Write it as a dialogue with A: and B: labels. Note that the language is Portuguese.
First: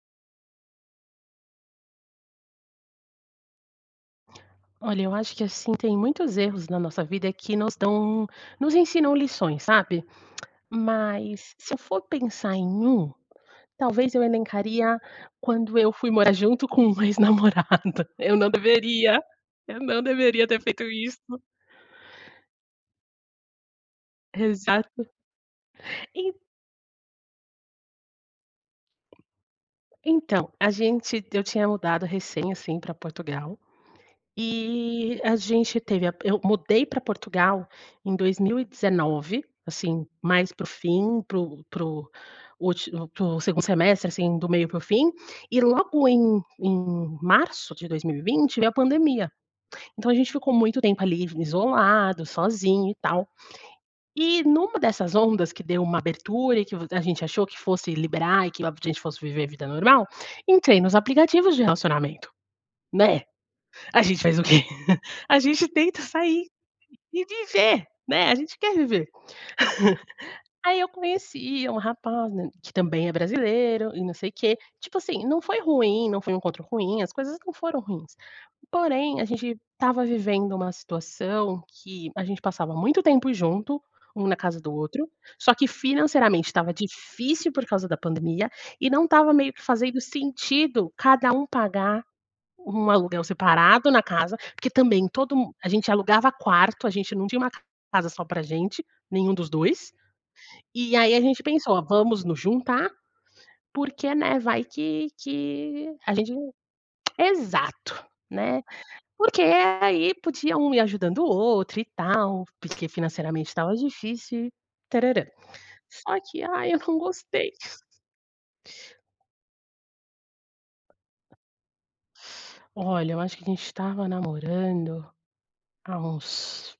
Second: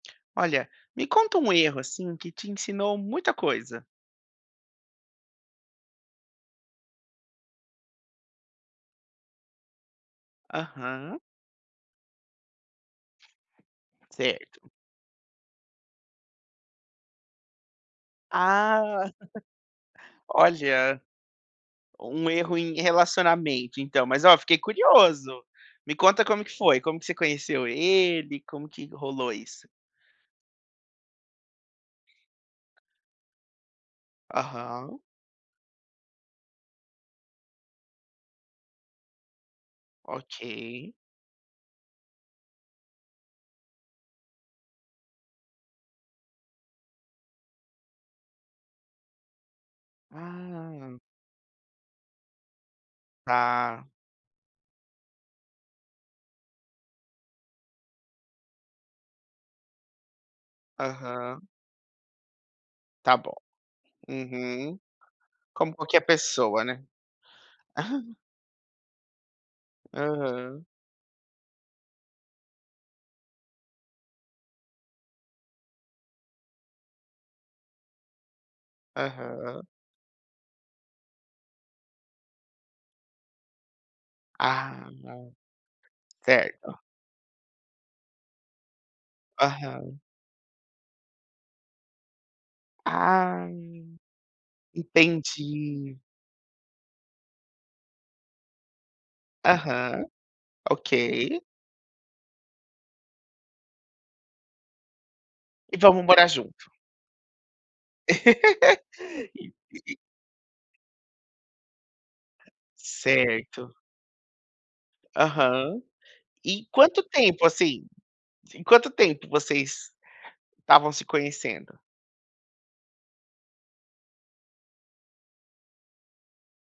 A: Olha, me conta um erro, assim, que te ensinou muita coisa.
B: Olha, eu acho que, assim, tem muitos erros na nossa vida que nos dão nos ensinam lições, sabe?
A: Aham.
B: Mas se eu for pensar em um, talvez eu
A: Certo.
B: elencaria quando eu fui morar junto com um ex-namorado, eu não
A: Ah!
B: deveria, eu não deveria ter feito
A: Olha,
B: isto.
A: um erro em relacionamento, então. Mas, ó, fiquei
B: Exato,
A: curioso. Me conta
B: en
A: como que foi, como que você conheceu ele, como que rolou isso.
B: Então, a gente t eu tinha mudado recém, assim, para Portugal,
A: Aham.
B: e a gente teve a p eu mudei para Portugal em 2019, assim, mais para o
A: Ok.
B: fim, para o para o últi 2º semestre, assim, do meio para o fim, e logo em em março de 2020 veio a pandemia. Então a gente ficou muito
A: Ah.
B: tempo ali v isolado, sozinho e tal.
A: Tá.
B: E numa dessas ondas que deu uma abertura e que v a gente achou que fosse liberar e que logo a gente fosse viver a vida normal, entrei nos
A: Aham.
B: aplicativos de relacionamento.
A: Tá
B: Né?
A: bom.
B: A gente faz o quê?
A: Uhum.
B: A gente
A: Como qualquer
B: tenta sair
A: pessoa, né?
B: e viver, né, a gente quer viver.
A: Aham.
B: Aí eu conheci um rapaz, né, que também é brasileiro e não sei quê, tipo assim, não foi ruim, não foi um encontro ruim, as coisas não foram ruins. Porém, a gente
A: Aham.
B: estava vivendo uma situação que a gente passava muito tempo junto, um na casa do
A: Ah,
B: outro,
A: não.
B: só que financeiramente estava
A: Certo.
B: difícil, por causa da pandemia, e não estava meio que fazendo
A: Aham.
B: sentido cada um pagar um aluguel separado
A: Ai.
B: na casa, porque também todo mu a gente
A: Entendi.
B: alugava quarto, a gente não tinha uma casa só pra gente, nenhum dos 2.
A: Aham. Ok.
B: E aí a gente pensou: "Vamos nos juntar porque, né, vai que
A: E
B: que
A: vamos
B: a
A: morar
B: gente"
A: junto.
B: Exato, né? Porque
A: E e e
B: aí podia um ir ajudando o outro e tal, porque financeiramente estava
A: Certo.
B: difícil e tararã.
A: Aham.
B: Só que
A: E
B: ai eu não
A: quanto tempo,
B: gostei.
A: assim, em quanto tempo vocês estavam se conhecendo?
B: Olha, eu acho que a gente estava namorando há uns